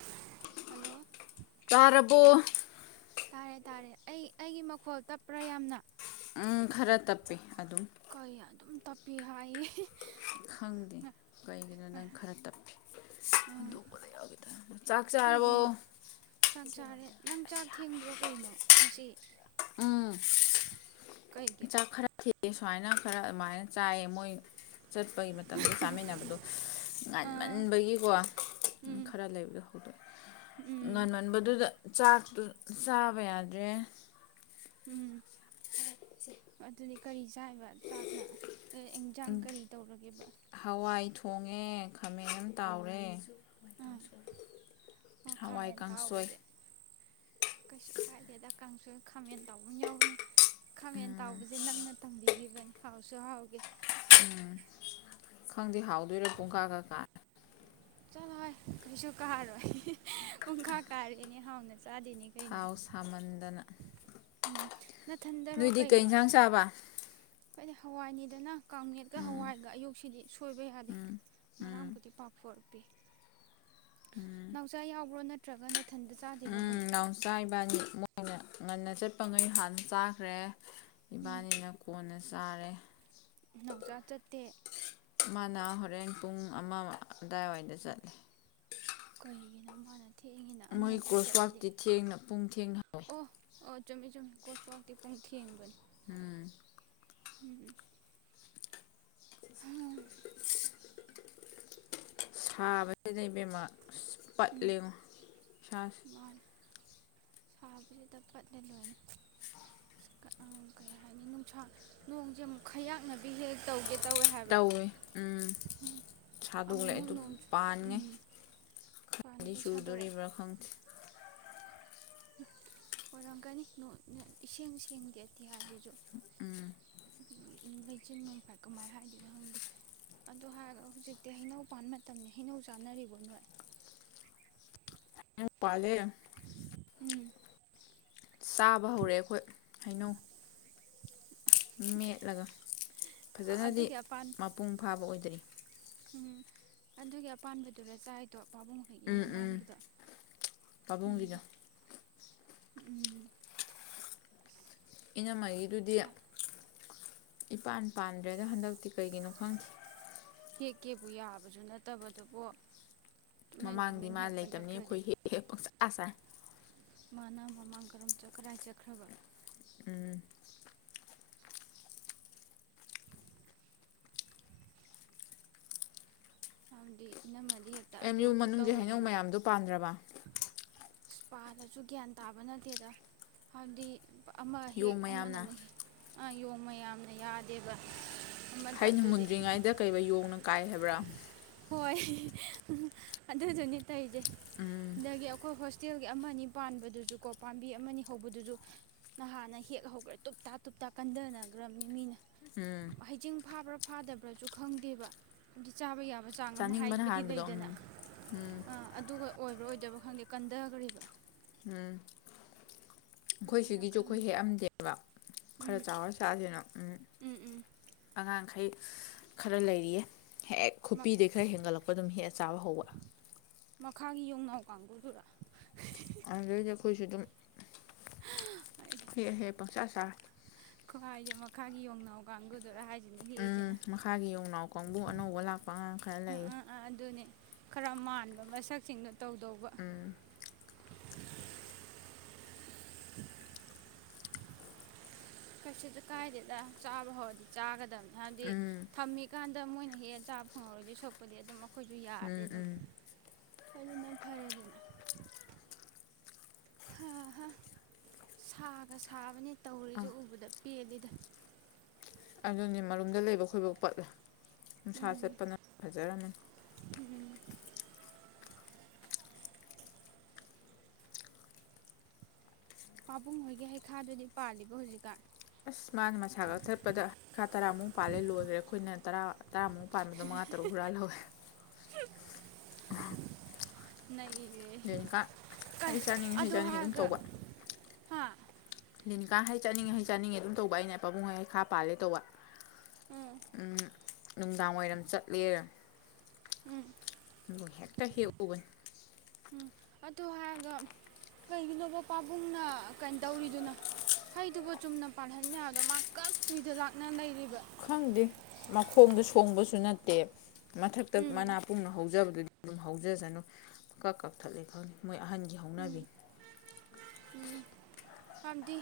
[unintelligible] Hello ꯇꯥꯔꯕꫭ ꯇꯥꯔꯦ ꯇꯥꯔꯦ ꯑꯩ ꯑꯩꯒꯤ ꯃꯈꯣꯜ ꯇꯞꯄ꯭ꯔꯥ ꯌꯥꯝꯅ ꯎꯝ ꯈꯔ ꯇꯞꯄꯤ ꯑꯗꯨꯝ ꯀꯩ ꯑꯗꯨꯝ ꯇꯄꯤ ꯍꯥꯏꯌꯦ [unintelligible] ꯈꯪꯗꯦ ꯀꯩꯒꯤꯅꯣ ꯅꯪ ꯈꯔ ꯇꯞꯄꯤ ꯑꯥ [unintelligible] ꯆꯥꯛ ꯆꯥꯔꯕꯣ ꯀꯩꯒꯤꯅꯣ [unintelligible] ꯆꯥꯛ ꯆꯥꯔꯦ ꯅꯪ ꯆꯥꯛ ꯊꯦꯡꯕ꯭ꯔꯣ ꯀꯩꯅꯣ ꯉꯁꯤ ꯎꯝ ꯀꯩꯒꯤ ꯆꯥꯛ ꯈꯔ ꯊꯦ [unintelligible] ꯁꯨꯃꯥꯏꯅ ꯈꯔ ꯑꯗꯨꯃꯥꯏꯅ ꯆꯥꯏꯌꯦ ꯃꯣꯏ ꯆꯠꯄꯒꯤ ꯃꯇꯝꯗ ꯆꯥꯃꯤꯟꯅꯕꯗꯣ ꯑꯥ ꯉꯟꯃꯟꯕꯒꯤꯀꯣ ꯎꯝ ꯈꯔ ꯂꯩꯕꯗꯣ ꯍꯧꯗꯣꯛꯏ ꯎꯝ ꯉꯥꯟꯃꯟꯕꯗꯨꯗ ꯆꯥꯛꯇꯨ ꯆꯥꯕ ꯌꯥꯗ꯭ꯔꯦ ꯎꯝ ꯑꯗꯨꯗꯤ ꯀꯔꯤ ꯆꯥꯏꯕ ꯆꯥꯛꯅ ꯑ ꯑꯦꯟꯖꯥꯡ ꯀꯔꯤ ꯇꯧꯔꯒꯦꯕ ꯍꯣꯡꯉꯦ ꯈꯥꯃꯦꯟ ꯑꯝ ꯇꯥꯎꯔꯦ ꯍꯋꯥꯏ ꯑꯥ ꯀꯥꯡꯁꯣꯏ ꯑꯣ ꯍꯋꯥꯏ ꯈꯥꯃꯦꯟ ꯀꯥꯡꯁꫭꯏ ꯇꯥꯎꯕꯁꯦ ꯀꯩꯁꯨ ꯀꯥꯏꯗꯦ ꯑꯗ ꯀꯥꯡꯁꯨ [unintelligible] ꯈꯥꯃꯦꯟ ꯇꯥꯎꯕ ꯑꯃ ꯌꯥꯎꯕꯅꯦ ꯈꯥꯃꯦꯟ ꯇꯥꯎꯕꯁꯦ ꯅꯪꯅ ꯇꯝꯕꯤꯒꯤꯕ ꯅꯤ ꯍꯥꯎꯁꯨ ꯍꯥꯎꯒꯦ ꯎꯝ ꯈꯪꯗꯦ ꯍꯥꯎꯗꯣꯏꯔꯥ ꯄꯨꯡꯀꯥꯒ ꯀꯥ ꯆꯂꯣ ꯍꯩ ꯀꯩꯁꯨ ꯀꯥꯔꫭꯏ ꯍꯤ ꯍꯤ ꯄꯨꯡꯀꯥ ꯀꯥꯔꯦꯅꯦ ꯍꯥꯎꯅ ꯆꯥꯗꯦꯅꯦ ꯀꯩꯅꯣ ꯊꯥꯎ ꯁꯥꯃꯟꯗꯅ ꯎꯝ ꯅꯊꯟꯗꯔꯣ ꯅꯣꯏꯗꯤ ꯀꯩ ꯏꯟꯁꯥꯡ ꯆꯥꯕ ꯍꯥꯏꯗꯤ ꯍꯋꯥꯏꯅꯤꯗꯅ ꯀꯥꯡꯃꯦꯠꯀ ꯍꯋꯥꯏꯒ ꯑꯌꯨꯛꯁꯤꯗꯤ ꯁꯣꯏꯕ ꯌꯥꯗꯦ ꯉꯔꯥꯡꯕꯨꯗꯤ ꯄꯥꯛꯐꫭꯔ ꯄꯤ ꯅꯥꯎꯆꯥꯥ ꯌꯥꯎꯕ꯭ꯔꯣ ꯅꯠ ꯇ‍꯭ꯔꯒ ꯅꯠ ꯎꯝ ꯅꯥꯎꯆꯥ ꯏꯕꯥꯅꯤ ꯃꯣꯏꯅ ꯉꯟꯅ ꯆꯠꯄ ꯉꯩ ꯍꯥꯟꯅ ꯆꯥꯈ꯭ꯔꯦ ꯏꯕꯥꯅꯤꯅ ꯀꯣꯟꯅ ꯆꯥꯔꯦ ꯅꯧꯆꯥ ꯆꯠꯇꯦ ꯃꯥꯅ ꯍꯣꯔꯦꯟ ꯄꯨꯡ ꯑꯃ ꯑꯗꯨꯗꯥꯏꯋꯥꯏꯗ ꯆꯠꯂꯦ ꯀꯩꯒꯤꯅꯣ ꯃꯅ ꯃꯣꯏ ꯀ꯭ꯔꯣꯁꯋꯥꯛꯇꯤ ꯊꯦꯡꯅ ꯄꯨꯡ ꯊꯦꯡꯅ ꯍꯧꯋꯏ ꯑꯣ ꯑꯣ ꯆꯨꯝꯃꯤ ꯆꯨꯝꯃꯤ ꯀꯣꯠꯋꯥꯛꯇꯤ ꯄꯨꯡꯊꯦꯡꯕꯅꯤ ꯎꯝ ꯍꯥꯝ ꯁꯥꯕꯁꯤꯗ ꯏꯕꯦꯝꯃ ꯎꯝ ꯄꯠꯂꯦꯉꯣ ꯁꯥꯥꯁꯤ ꯃꯥꯅꯤ ꯁꯥꯕꯁꯤꯗ ꯄꯠꯂꯦ ꯂꯣꯏꯅ ꯀꯩ ꯍꯥꯏꯅꯤ ꯅꯨꯡꯁꯥ ꯅꯣꯡꯁꯦ ꯑꯃꯨꯛ ꯈꯌꯥꯛꯅꯕꯕꯤ ꯍꯦꯛ ꯇꯧꯒꯦ ꯇꯧꯋꯦ ꯍꯥꯏꯕ ꯇꯧꯋꯤ ꯎꯝ ꯁꯥꯗꯣꯛꯂꯑꯦ ꯑꯃꯨꯛꯃꯨꯛ ꯑꯗꯨ ꯅꯣꯡ ꯄꯥꯟꯉꯦ ꯎꯝ ꯈꯗꯤ ꯄꯥꯟꯒꯩ ꯁꯥꯗꯣꯔꯛꯑꯦ ꯁꯨꯗꯣꯔꯤꯕ꯭ꯔꯥ ꯈꯪꯗꯦ ꯑꯣꯏꯔꯝꯒꯅꯤ ꯅꯣ ꯅꯣ ꯏꯁꯦꯡ ꯁꯦꯡꯗꯦꯗꯤ ꯑꯇꯤꯌꯥꯁꯤꯁꯨ ꯂꯩꯆꯤꯟ ꯅꯣꯡꯐꯥꯏ ꯀꯃꯥꯏꯅ ꯍꯥꯏꯗꯣꯏꯅꯣ ꯈꯪꯗꯦ ꯑꯗꯨꯗꯣ ꯍꯥꯏꯔꯒ ꯍꯧꯖꯤꯛꯇꯤ ꯍꯩꯅꯧ ꯄꯥꯟꯕꯥꯟ ꯃꯇꯝꯅꯤ ꯍꯩꯅꯧ ꯆꯥꯅꯔꯤꯕ ꯅꯣꯏ ꯍꯩꯅꯧ ꯄꯥꯂꯦ ꯎꯝ ꯆꯥꯕ ꯍꯧꯔꯦ ꯑꯩꯈꯣꯏ ꯍꯩꯅꯧ ꯃꯦꯠꯂꯒ ꯐꯖꯅꯗꯤ ꯑꯗꯨꯒꯤ ꯑꯄꯥꯟ ꯃꯄꯨꯡ ꯐꯥꯕ ꯑꯣꯏꯗ꯭ꯔꯤ ꯎꯝ ꯑꯗꯨꯒꯤ ꯑꯄꯥꯟꯕꯗꯨꯔ ꯆꯥꯏꯗꯣ ꯄꯥꯕꯨꯡ ꯍꯣꯏꯒꯤ ꯎꯝ ꯎꯝ ꯃꯃꯥꯡꯒꯤꯗꯣ ꯎꯝ ꯄꯥꯕꯨꯡꯒꯤꯗꯣ ꯎꯝ ꯏꯅꯝꯃꯒꯤꯗꯨꯗꯤ ꯑꯁ ꯏꯄꯥꯟ ꯄꯥꯟꯗ꯭ꯔꯦꯗ ꯍꯟꯗꯛꯇꯤ ꯀꯩꯒꯤꯅꯣ ꯈꯪꯗꯦ ꯍꯦꯛꯀꯦꯕꯨ ꯌꯥꯕꯁꯨ ꯅꯠꯇꯕꯗꯨꯕꯨ ꯇꯨꯃꯤꯟ ꯃꯃꯥꯡꯗꯤ ꯇꯨꯃꯤꯟ ꯃꯥ ꯍꯦꯛꯄ ꯂꯩꯇꯕꯅꯤ ꯅꯠꯇ꯭ꯔꯗꯤ ꯑꯩꯈꯣꯏ ꯍꯦꯛ ꯍꯦꯛ ꯄꯪꯆꯥ ꯆꯥꯏ ꯃꯥꯅ ꯃꯃꯥꯡ ꯀꯔꯝ ꯆꯠ ꯀꯥꯏ ꯆꯠꯈ꯭ꯔꯕ ꯎꯝ ꯑꯗꯤ ꯏꯅꯝꯃꯥꯅ꯫ ꯑꯦꯝ ꯌꯨ ꯃꯅꯨꯡꯒꯤ ꯍꯩꯅꯧ ꯃꯌꯥꯝꯗꯣ ꯄꯥꯟꯗ꯭ꯔꯕ ꯏꯁꯄꯥꯂꯁꯨ ꯒ꯭ꯌꯥꯟ ꯇꯥꯕ ꯅꯠꯇꯦꯗ ꯍꯥꯏꯕꯗꯤ ꯑꯃ ꯍꯦꯛ ꯌꯣꯡ ꯃꯌꯥꯝꯅ ꯑꯃꯅꯃꯨꯛ ꯍꯦꯛ ꯌꯣꯡ ꯃꯌꯥꯝꯅ ꯌꯥꯗꯦꯕ ꯑꯃꯇ ꯍꯩꯅ ꯑꯗꯨꯗꯤ ꯃꯨꯟꯗ꯭ꯔꯤꯉꯩꯗ ꯀꯩꯕ ꯌꯣꯡꯅ ꯀꯥꯏ ꯍꯥꯏꯕ꯭ꯔꯥ ꯍꯣꯏ ꯑꯗꯨꯗꯨꯅꯤ ꯇꯩꯁꯦ ꯎꯝ ꯑꯗꯒꯤ ꯑꯩꯈꯣꯏ ꯍꯣꯁ ꯍꯣꯁꯇꯦꯜꯒꯤ ꯑꯃꯅꯤ ꯄꯥꯟꯕꯗꯨꯁꯨ ꯀꯣ ꯄꯥꯝꯕꯤ ꯑꯃꯅꯤ ꯍꯧꯕꯗꯨꯁꯨ ꯅꯍꯥꯟꯅ ꯍꯦꯛ ꯍꯧꯈ꯭ꯔꯦ ꯇꯨꯞꯇꯥ ꯇꯨꯞꯇꯥ ꯀꯟꯊꯅꯈ꯭ꯔꯕꯅꯤ ꯃꯤꯅ ꯎꯝ ꯍꯩꯖꯤꯡ ꯐꯥꯕ꯭ꯔ ꯐꯥꯗꯕ꯭ꯔꯁꯨ ꯈꯪꯗꯦꯕ ꯑꯗꯨꯗꯤ ꯆꯥꯕ ꯌꯥꯕ ꯆꯥꯡ ꯑꯃ ꯆꯥꯅꯤꯡꯕꯅ ꯍꯥꯏꯕꯗꯤ ꯍꯥꯟꯕꯗꯣ ꯎꯝ ꯂꯩꯗꯅ ꯎꯝ ꯑꯗꯨꯒ ꯑꯣꯏꯕ꯭ꯔꯣ ꯑꯣꯏꯗ ꯗꯕꯔꯥ ꯈꯪꯗꯦ ꯀꯟꯗꯥꯒꯔꯤꯕ ꯎꯝ ꯑꯩꯈꯣꯏ ꯑꯗꯨꯅ ꯁꯤꯒꯤꯁꯨ ꯑꯩꯈꯣꯏ ꯈꯪꯗꯦ ꯍꯦꯛꯑꯝꯗꯦꯕ ꯈꯔ ꯎꯝ ꯆꯥꯎꯔ ꯆꯥꯁꯦꯅ ꯎꯝ ꯎꯝ ꯑꯉꯥꯡꯈꯩ ꯈꯔ ꯂꯩꯔꯤꯌꯦ ꯍꯦꯛ ꯈꯨꯄꯤꯗꯩ ꯈꯔ ꯍꯦꯟꯒꯠꯂꯛꯄ ꯑꯗꯨꯝ ꯍꯦꯛꯑ ꯆꯥꯕ ꯍꯧꯕ ꯃꯈꯥꯒꯤ ꯌꯣꯡꯅꯥꯎ ꯀꯥꯡꯒꯨꯗꯨꯔꯥ ꯑꯗꯨꯗꯩꯗꯤ ꯑꯩꯈꯣꯏꯁꯨ ꯑꯗꯨꯝ ꯍꯦꯛ ꯍꯦꯛ ꯄꯪꯆꯥ ꯆꯥꯔꯦ ꯈꯨꯍꯥꯏꯖ ꯃꯈꯥꯒꯤ ꯌꯣꯡꯅꯥꯎ ꯀꯥꯡꯒꯨ ꯎꯝ ꯃꯈꯥꯒꯤ ꯌꯣꯡꯅꯥꯎ ꯀꯥꯡꯕꯨ ꯑꯅꯧꯕ ꯂꯥꯛꯄ ꯑꯉꯥꯡ ꯈꯔ ꯑ ꯂꯩꯌꯦ ꯑ ꯑ ꯑꯗꯨꯅꯦ ꯈꯔ ꯃꯥꯟꯕ ꯃꯁꯛꯁꯤꯡꯗꯣ ꯇꯧꯗꯧꯕ [inaudible] ꯎꯝ ꯀꯩꯁꯨꯖꯨ ꯀꯥꯏꯗꯦꯗ ꯆꯥꯕ ꯍꯧꯔꯗꯤ ꯆꯥꯒꯗꯝꯅꯤ ꯍꯥꯏꯕꯗꯤ ꯎꯝ ꯊꯝꯃꯤꯀꯥꯟꯗ ꯃꯣꯏꯅ ꯍꯦꯛꯑ ꯆꯥꯕ ꯐꯪꯍꯧꯔꯣꯏꯗꯤ ꯁꯣꯛꯄꯨꯗꯤ ꯑꯗꯨꯝ ꯑ ꯑꯩꯈꯣꯏꯁꯨ ꯌꯥꯔꯗꯤ ꯎꯝ ꯑꯗꯨꯝ ꯎꯝ ꯑꯗꯨꯅ ꯐꯔꯦꯗꯅ ꯍꯥ ꯍꯥꯥ ꯁꯥꯒ ꯁꯥꯕꯅꯦ ꯇꯧꯔꯤꯖꯦ ꯑꯥ ꯎꯕꯗ ꯄꯦꯜꯂꯤꯗ ꯑꯗꯨꯅꯦ ꯃꯔꯨꯝꯗ ꯂꯩꯕ ꯈꯣꯏꯕꯥꯎ ꯄꯠꯂꯦ ꯅꯨꯡꯁꯥ ꯎꯝ ꯆꯠꯄꯅꯪ ꯐꯖꯔꯝꯃꯅꯤ ꯎꯝ ꯄꯥꯕꯨꯡ ꯍꯣꯏꯒꯤ ꯍꯩꯈꯥꯗꯨꯗꯤ ꯄꯥꯜꯂꯤꯕꯣ ꯍꯧꯖꯤꯛꯀꯥꯟ ꯑꯁ ꯃꯥꯅ ꯃꯁꯥ ꯀꯛꯊꯠꯄꯗꯥ ꯈꯥ ꯇꯔꯥꯃꯨꯛ ꯄꯥꯜꯂꯦ ꯂꯣꯏꯒꯔꯦ ꯑꯩꯈꯣꯏꯅ ꯇꯔꯥ ꯇꯔꯥꯃꯨꯛ ꯄꯥꯟꯕꯗꯣ ꯃꯉꯥ ꯇꯔꯨꯛ ꯍꯨꯔꯥꯜ ꯍꯧꯋꯦ ꯅꯩ ꯂꯦꯟꯀꯥ ꯍꯩ ꯆꯥꯅꯤꯡꯉꯤ ꯍꯩ ꯆꯥꯅꯤꯡꯉꯤ ꯑꯗꯨꯝ ꯍꯥꯏꯔꯒ ꯇꯧꯕ ꯍꯥ ꯂꯤꯅꯤꯀꯥ ꯍꯩ ꯆꯠꯅꯤꯡꯉꯦ ꯍꯩ ꯆꯠꯅꯤꯡꯉꯦ ꯑꯗꯨꯝ ꯇꯧꯕ ꯑꯩꯅ ꯄꯥꯕꯨꯡꯍꯣꯏ ꯍꯩ ꯈꯥ ꯄꯥꯜꯂꯦ ꯇꯧꯕ ꯎꯝ ꯅꯨꯡꯗꯥꯡ ꯋꯥꯏꯔꯝ ꯆꯠꯂꯦ ꯎꯝ ꯗꯨꯒ ꯍꯦꯛꯇ ꯍꯦꯛꯎꯕꯅꯤ ꯎꯝ ꯑꯗꯨ ꯍꯥꯏꯔꯒ ꯀꯩꯒꯤꯅꯣꯕ ꯄꯥꯕꯨꯡꯅ ꯀꯩꯅꯣ ꯇꯧꯔꯤꯗꯨꯅ ꯍꯩꯗꯨꯕꯨ ꯆꯨꯝꯅ ꯄꯥꯜꯍꯟ ꯌꯥꯗꯣ ꯃꯥꯀꯛ ꯇꯣꯏꯗ ꯂꯥꯛꯅ ꯂꯩꯔꯤꯕ ꯈꯪꯗꯦ ꯃꯈꯣꯡꯗ ꯁꯣꯡꯕꯁꯨ ꯅꯠꯇꯦ ꯃꯊꯛꯇ ꯎꯝ ꯃꯅꯥ ꯄꯨꯡꯅ ꯍꯧꯖꯕꯗꯨꯗꯤ ꯑꯗꯨꯝ ꯍꯧꯖꯁꯅꯨ ꯀꯛ ꯀꯛꯊꯠꯂꯤ ꯈꯪꯗꯦ ꯃꯣꯏ ꯑꯍꯟꯒꯤ ꯍꯧꯅꯕꯤꯅꯤ ꯍꯥꯏꯕꯗꯤ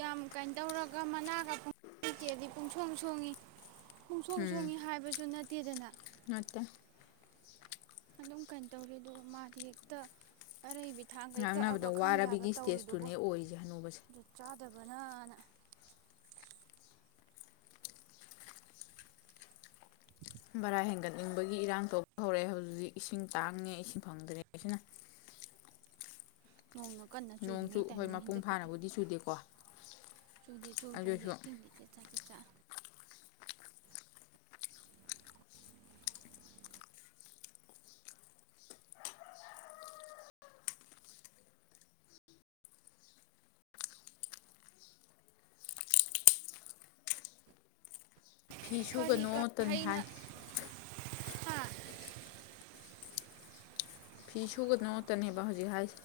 ꯌꯥꯝ ꯀꯥꯏ ꯇꯧꯔꯒ ꯃꯅꯥꯒ ꯄ [inaudible] ꯂꯩꯇꯦꯗꯤ ꯄꯨꯡꯁꯣꯡ ꯁꯣꯡꯉꯤ ꯈꯣꯡ ꯁꯣꯡ ꯎꯝ ꯁꯣꯡꯉꯤ ꯍꯥꯏꯕꯁꯨ ꯅꯠ ꯇꯦꯗꯅ ꯅꯠꯇꯦ ꯑꯗꯨꯝ ꯀꯩꯅꯣ ꯇꯧꯔꯤ ꯑꯗꯨꯒ ꯃꯥꯗꯤ ꯍꯦꯛꯇ ꯑꯔꯩꯕꯤ ꯊꯥꯡꯒꯩ ꯉꯥꯡꯅꯕꯗ ꯀꯛꯑꯕ ꯈꯪꯗꯦ ꯍꯥꯏꯕ ꯋꯥꯔꯕꯤꯒꯤ ꯏꯁꯇꯦꯖꯇꯨꯅꯦ ꯑꯣꯏꯔꯤꯖꯦ ꯍꯅꯨꯕꯁꯦ ꯇꯕꯅꯥ ꯅꯥ ꯚꯔꯥ ꯍꯦꯟꯒꯠꯅꯤꯡꯕꯒꯤ ꯏꯔꯥꯡ ꯇꯧꯕ ꯍꯧꯔꯛꯑꯦ ꯍꯧꯖꯤ ꯍꯧꯖꯤꯛ ꯏꯁꯤꯡ ꯇꯥꯡꯉꯦ ꯏꯁꯤꯡ ꯐꯪꯗ꯭ꯔꯦ ꯑꯁꯤꯅ ꯅꯣꯡꯅ ꯀꯟꯅ ꯅꯣꯡꯁꯨ ꯆꯨꯔꯤꯉꯩ ꯍꯣꯏ ꯇꯥꯏꯃꯤꯡ ꯃꯄꯨꯡ ꯍꯟꯗꯛꯀꯤꯗꯤ ꯐꯥꯅꯕꯨꯗꯤ ꯆꯨꯗꯦꯀꯣ ꯆꯨꯗꯦ ꯑꯗꯨ ꯆꯨꯗ꯭ꯔꯁꯨ ꯑꯣꯏꯁꯨ ꯏꯁꯤꯡꯗꯤ ꯆꯦꯠ ꯆꯥꯛ ꯆꯦꯠ ꯆꯠ ꯐꯤ ꯀꯔꯤ ꯁꯨꯒꯅꯣ ꯀꯔꯤ ꯇꯅꯤ ꯍꯥꯏ ꯍꯩꯅ ꯍꯥ ꯐꯤ ꯁꯨꯒꯗꯣꯇꯅꯦꯕ ꯍꯧꯖꯤꯛ ꯍꯥꯏꯁꯦ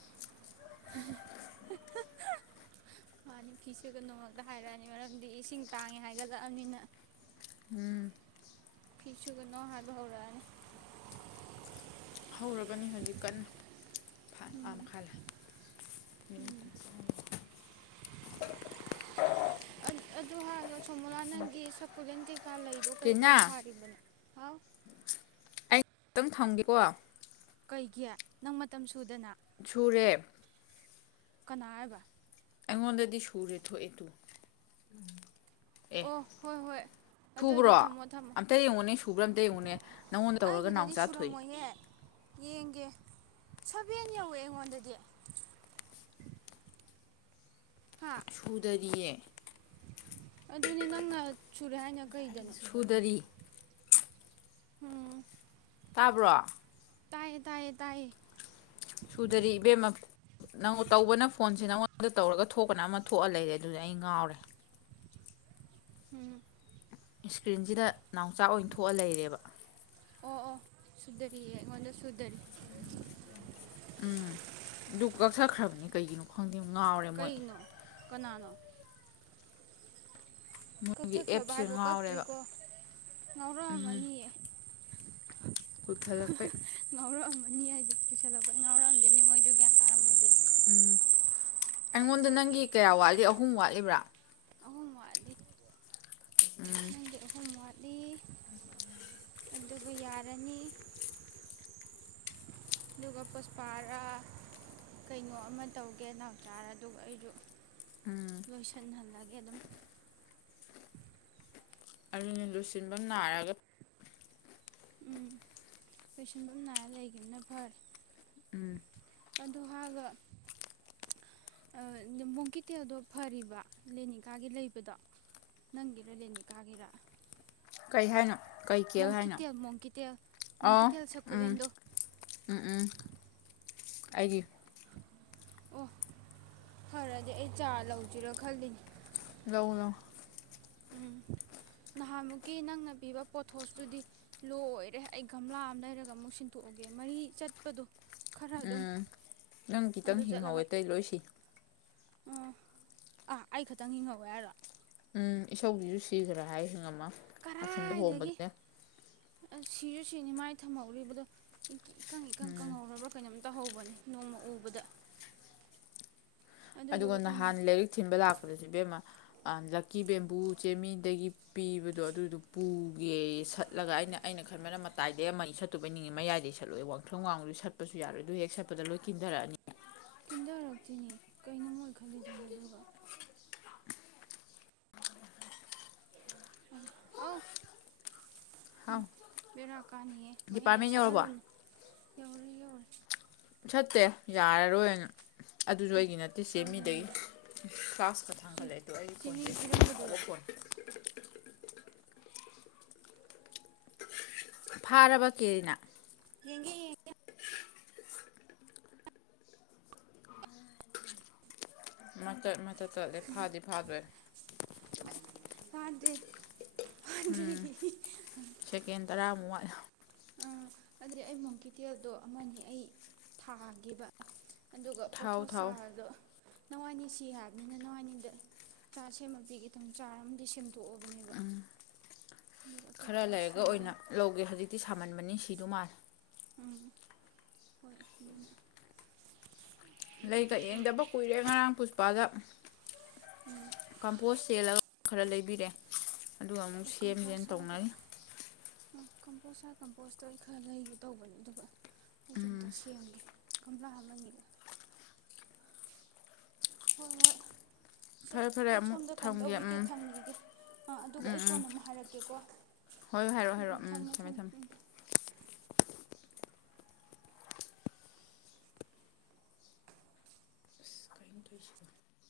[inaudible] ꯃꯥꯅꯤ ꯐꯤꯁꯨ ꯀ ꯅꯣꯡꯃꯛꯇ ꯍꯥꯏꯔꯛꯑꯅꯤ ꯃꯔꯝꯗꯤ ꯏꯁꯤꯡ ꯇꯥꯡꯉꯦ ꯍꯥꯏꯒꯠꯂꯛꯑꯅꯤꯅ ꯐꯤꯁꯨꯒꯅꯣ ꯍꯥꯔꯕ ꯍꯧꯔꯅꯤ ꯍꯧꯔꯕꯅꯤ ꯍꯧꯖꯤꯛ ꯀꯟꯅ ꯐꯥ ꯑꯥ ꯎꯝ ꯃꯈꯥ ꯂꯥꯛ ꯎꯝ ꯑꯗꯨ ꯍꯅ ꯁꯣꯃꯣꯅꯥꯊꯟꯒꯤ ꯁꯄꯨꯂꯥꯟꯗ ꯀꯥ ꯂꯩꯗꯣ ꯀꯩ ꯀꯩ ꯇꯤꯅꯥ ꯊꯥꯔꯤꯕꯅꯣ ꯍꯥꯎ ꯈꯤꯇꯪ ꯊꯝꯒꯦꯀꯣ ꯀꯩꯒꯤꯦ ꯅꯪ ꯃꯇꯝ ꯁꯨꯗꯅ ꯁꯨꯔꯦ ꯀꯅꯥ ꯍꯥꯏꯕ ꯑꯩꯉꯣꯟꯗꯗꯤ ꯁꯨꯔꯦ ꯊꯣꯛꯑꯦ ꯇꯨ ꯑꯦ ꯑꯣ ꯍꯣꯏ ꯍꯣꯏ ꯁꯨꯕ꯭ꯔꯣ ꯑꯗꯨꯑꯣꯏꯗꯤ ꯊꯝꯃꯣ ꯊꯝꯃꯣ ꯑꯝꯇ ꯌꯦꯡꯉꯨꯅꯦ ꯁꯨꯕ꯭ꯔꯥ ꯑꯝꯇ ꯌꯦꯡꯉꯨꯅꯦ ꯅꯪꯉꯣꯟꯗ ꯇꯧꯔꯒ ꯑꯩꯒꯤꯗꯗꯤ ꯅꯥꯎꯆꯥꯥ ꯊꯣꯛꯏ ꯁꯨꯔꯝꯃꯣꯏꯍꯦ ꯌꯦꯡꯒꯦ ꯁꯕꯦꯟ ꯌꯧꯋꯦ ꯑꯩꯉꯣꯟꯗꯗꯤ ꯍꯥ ꯁꯨꯗꯔꯤꯌꯦ ꯑꯗꯨꯅꯤ ꯅꯪꯅ ꯁꯨꯔꯦ ꯍꯥꯏꯅ ꯀꯩꯗꯅꯣ ꯁꯨꯗꯔꯤ ꯎꯝ ꯇꯥꯕ꯭ꯔꯣ ꯇꯥꯏꯌꯦ ꯇꯥꯏꯌꯦ ꯇꯥꯏꯌꯦ ꯁꯨꯗꯔꯤ ꯏꯕꯦꯝꯃ ꯅꯪ ꯇꯧꯕꯅ ꯐꯣꯟꯁꯦ ꯅꯪꯉꯣꯟꯗ ꯇꯧꯔꯒ ꯊꯣꯛꯄꯅ ꯑꯃ ꯊꯣꯛꯑ ꯂꯩꯔꯦ ꯑꯗꯨꯗꯤ ꯑꯩ ꯉꯥꯎꯔꯦ ꯎꯝ ꯏꯁꯀ꯭ꯔꯤꯟꯁꯤꯗ ꯅꯥꯎꯆꯥꯛ ꯑꯣꯏꯅ ꯊꯣꯛꯑ ꯂꯩꯔꯦꯕ ꯑꯣ ꯑꯣ ꯁꯨꯗꯔꯤꯌꯦ ꯑꯩꯉꯣꯟꯗ ꯁꯨꯗꯔꯤ ꯎꯝ ꯑꯗꯨ ꯀꯛꯁꯈ꯭ꯔꯕꯅꯤ ꯀꯩꯒꯤꯅꯣ ꯈꯪꯗꯦ ꯗꯤꯝ ꯉꯥꯎꯔꯦ ꯃꯣꯏ ꯀꯩꯅꯣ ꯀꯅꯥꯅꯣ ꯃꯣꯏꯒꯤ ꯀꯛꯊꯈ꯭ꯔꯕ ꯑꯦꯞꯁꯦ ꯍꯥꯏꯕꯣ ꯉꯥꯎꯔꯦꯕ ꯀꯛꯇ꯭ꯔꯤꯀꯣ ꯉꯥꯎꯔꯛꯑꯝꯃꯅꯤꯌꯦ ꯀꯨꯊꯠꯂꯛꯄꯩ ꯅꯤ ꯍꯥꯏꯁꯦ ꯄꯩꯁꯥꯂꯄ ꯉꯥꯎꯔꯝꯗꯦꯅꯤ ꯃꯣꯏꯗꯨ ꯒ꯭ꯌꯥꯟ ꯇꯥꯔꯝꯣꯏ ꯗ ꯎꯝ ꯑꯩꯉꯣꯟꯗ ꯅꯪꯒꯤ ꯀꯌꯥ ꯋꯥꯠꯂꯤ ꯑꯍꯨꯝ ꯋꯥꯠꯂꯤꯕ꯭ꯔꯥ ꯑꯍꯨꯝ ꯃꯥꯗꯤ ꯅꯪꯒꯤꯜ ꯃꯉꯜ ꯑꯗꯨꯒ ꯌꯥꯔꯅꯤ ꯑꯗꯨꯒ ꯄꯁꯄꯥꯔ ꯀꯩꯅꯣ ꯑꯃ ꯇꯧꯒꯦ ꯅꯥꯎꯆꯥꯥꯔ ꯑꯗꯨꯒ ꯑꯩꯁꯨ ꯎꯝ ꯂꯣꯏꯁ ꯜ ꯂꯒꯦ ꯌꯦ ꯑꯗꯨꯝ ꯑꯗꯨꯅ ꯂꯨꯁꯤꯟꯕ ꯅꯥꯏꯔꯒ ꯎꯝ ꯂꯣꯏꯁꯤꯟꯕꯥꯃꯥ ꯅꯥꯏꯔ ꯂꯩꯈꯤꯕꯈꯤꯕꯅ ꯐꯔꯦ ꯎꯝ ꯑꯗꯨ ꯍꯥꯏꯒ ꯃꯣꯡꯀꯤꯇꯦꯜꯗꯣ ꯐꯔꯤꯕ ꯂꯦꯅꯤꯀꯥꯒꯤ ꯂꯩꯕꯗꯣ ꯅꯪꯒꯤꯔꯥ ꯂꯦꯅꯤꯀꯥꯒꯤꯔꯥ ꯀꯩ ꯍꯥꯏꯅꯣ ꯀꯩ ꯀꯦꯛ ꯍꯥꯏꯅꯣ ꯃꯣꯡꯀꯤꯇꯦꯜ ꯃꯣꯡꯀꯤꯇꯦꯜ ꯑꯣ ꯃꯣꯡꯀꯤꯇꯦꯜ ꯎꯝ ꯁꯀꯨꯂꯦꯟꯗ ꯎꯝ ꯎꯝ ꯑꯩꯒꯤ ꯑꯣ ꯐꯔꯗꯤ ꯑꯩ ꯆꯥ ꯂꯧꯁꯤꯔꯥ ꯈꯜꯂꯤꯅꯤ ꯂꯧ ꯂꯧ ꯎꯝ ꯅꯍꯥꯟꯃꯨꯛꯀꯤ ꯅꯪꯅ ꯄꯤꯕ ꯄꯣꯊꯣꯁꯇꯨꯗꯤ ꯂꯣꯏꯔꯦ ꯑꯩ ꯒꯝꯂꯥ ꯑꯃ ꯂꯩꯔꯒ ꯑꯃꯨꯛ ꯁꯤꯟꯗꯣꯛꯑꯒꯦ ꯃꯔꯤ ꯆꯠꯄꯗꯣ ꯈꯔ ꯑꯗꯨꯝ ꯎꯝ ꯅꯪ ꯈꯤꯇꯪ ꯍꯤꯡꯍꯧꯋꯦ ꯑꯇꯩ ꯂꯣꯏꯁꯤ ꯑ ꯑꯥ ꯑꯩ ꯈꯇꯪ ꯍꯤꯡꯍꯧꯋꯦ ꯍꯥꯏꯔꯣ ꯎꯝ ꯏꯁꯧꯗꯨꯁꯨ ꯁꯤꯈ꯭ꯔꯦ ꯍꯥꯏ ꯉꯝ ꯑꯁꯨꯝꯗ ꯀꯔꯥꯏꯗꯒꯤ ꯍꯣꯡꯕꯒꯦꯅꯦ ꯁꯤꯁꯨ ꯁꯤꯅꯤ ꯃꯥꯏ ꯊꯝꯍꯧꯔꯤꯕꯗꯣ ꯏꯀꯪ ꯎꯝ ꯏꯀꯪꯍꯧꯔꯕ꯭ꯔ ꯀꯩꯅꯣꯝꯇ ꯇꯍꯧꯍꯧ ꯅꯣꯡꯃ ꯎꯕꯗ ꯑꯗꯨꯒ ꯑꯗꯨꯗꯨꯒ ꯀꯩꯅꯣ ꯅꯍꯥꯟ ꯂꯥꯏꯔꯤꯛ ꯊꯤꯟꯕ ꯂꯥꯛꯄꯗꯁꯨ ꯏꯕꯦꯝꯃ ꯂꯛꯀꯤ ꯕꯦꯝꯕꯨ ꯆꯦꯃꯤꯗꯒꯤ ꯄꯤꯕꯗꯣ ꯑꯗꯨꯗꯨ ꯄꯨꯒꯦ ꯁꯠꯂꯒ ꯑꯩꯅ ꯑꯩꯅ ꯈꯟꯕꯅ ꯃꯇꯥꯏꯗꯒꯤ ꯑꯃ ꯑꯅꯤ ꯑ ꯁꯠꯇꯨꯕꯩ ꯅꯤꯡꯉꯤ ꯃꯌꯥꯏꯗꯒꯤ ꯁꯠꯂꯨꯌꯦ ꯋꯥꯇꯔꯤꯡ ꯋꯥꯡꯕꯨꯗꯨ ꯁꯠꯄꯁꯨ ꯌꯥꯔꯣꯏ ꯑꯗꯨ ꯍꯦꯛ ꯁꯠꯄꯗ ꯂꯣꯏ ꯀꯤꯟꯊꯔꯛꯑꯅꯤ ꯄꯤꯟꯊꯔꯛꯇꯣꯏꯅꯦ ꯀꯩꯅꯣ ꯑꯣꯏ ꯈꯜꯂꯤꯂꯨꯅꯥ ꯑꯗꯨꯒ ꯑꯝ ꯍꯥꯎ ꯕꯦꯔꯥ ꯀꯥꯅꯤꯍꯦ [inaudible] ꯗꯤꯄꯥꯔꯠꯃꯦꯟ ꯌꯧꯔꯕꯣ ꯁꯂꯍꯜꯂꯨꯅꯨ ꯁꯠꯇꯦ ꯌꯥꯔꯥꯔꯣꯏꯅ ꯑꯗꯨꯁꯨ ꯑꯦ ꯑꯩꯒꯤ ꯅꯠꯇꯦ ꯆꯃꯤꯗꯒꯤ [inaudible] [inaudible] [inaudible] ꯁꯣꯏꯂꯦꯝꯗ ꯁꯤ ꯁꯤ ꯃꯤꯒꯤ ꯄꯤꯔꯝꯕꯗꯨꯔꯣ ꯐꯥꯔꯕ ꯀꯦꯔꯤꯅ ꯌꯦꯡꯒꯦ ꯌꯦꯡꯒꯦ ꯃꯇꯠ ꯃꯇꯠ ꯇꯠꯂꯦ ꯐꯥꯗꯤ ꯐꯥꯗꯔꯦ ꯆꯥꯗ꯭ꯔꯤ ꯎꯝ ꯁꯦꯀꯦꯟ ꯇꯔꯥꯃꯨꯛ ꯋꯥꯠ ꯑꯥ ꯑꯗꯨꯗꯤ ꯑꯩ ꯃꯣꯡꯀꯤꯇꯦꯜꯗꯣ ꯑꯃꯥ ꯑꯅꯤ ꯑꯩ ꯊꯥꯒꯦꯕꯥ ꯑꯗꯨꯒ ꯊꯥꯎ ꯄꯣꯠꯊꯣꯛ ꯊꯥꯎ ꯆꯥꯔꯗꯣ ꯅꯋꯥꯅꯤꯁꯤ ꯍꯥꯏꯕꯅꯤꯅ ꯅꯋꯥꯏꯅꯤꯗ ꯆꯥ ꯁꯦꯝꯃ ꯄꯤꯒꯦ ꯇꯧꯅꯤ ꯆꯥꯔ ꯑꯃꯗꯤ ꯁꯦꯝꯛꯑꯣ ꯎꯝ ꯑꯗꯨꯒ ꯈꯔ ꯑꯇꯣꯞꯄꯒ ꯂꯩꯔꯒ ꯑꯣꯏꯅ ꯁꯦꯝꯒꯦꯅ ꯂꯧꯒꯦ ꯍꯧꯖꯤꯛꯇꯤ ꯁꯥꯃꯟꯕꯅꯤ ꯐꯤꯗꯨꯃꯥꯂꯦ ꯎꯝ ꯍꯣꯏ ꯑꯗꯨꯅ ꯂꯩꯒ ꯌꯦꯡꯗꯕ ꯀꯨꯏꯔꯦ ꯉꯔꯥꯡ ꯄꯨꯂꯄꯥꯗ ꯀꯝꯄꯣꯁ ꯆꯦꯜꯂꯒ ꯈꯔ ꯂꯩꯕꯤ ꯕꯤꯔꯦ ꯑꯗꯨꯒ ꯑꯃꯨꯛ ꯑꯦ ꯁꯦꯝꯖꯦ ꯀꯝꯄꯣꯁ ꯁꯥꯒ ꯇꯧꯅꯔꯤ ꯎꯝ ꯀꯝꯄꯣꯁ ꯍꯥꯏꯔ ꯀꯝꯄꯣꯁꯇꯣ ꯑꯩ ꯈꯔ ꯂꯩꯒꯦ ꯇꯧꯕꯅꯦ ꯑꯗꯨꯒ ꯑꯩꯖꯣꯝꯗ ꯁꯦꯝꯒꯦ ꯒꯝꯂ ꯑꯃꯅꯤꯒ ꯍꯣꯏ ꯍꯣꯏ ꯁꯦ ꯐꯔꯦ ꯐꯔꯦ ꯑꯩ ꯑꯃꯨꯛ ꯁꯣꯝꯗ ꯀꯩꯅꯣ ꯊꯝꯒꯦ ꯇꯧꯈꯤꯒꯦ ꯎꯝ ꯊꯝꯈꯤꯒꯦ ꯑꯥ ꯑꯗꯨꯒ ꯑꯩ ꯎꯝ ꯀꯣꯟꯅ ꯑꯃꯨꯛ ꯍꯥꯏꯔꯛꯀꯦꯀꯣ ꯎꯝ ꯎꯝ ꯊꯝꯃꯦ ꯊꯝꯃꯦ ꯎꯝ [unintelligible]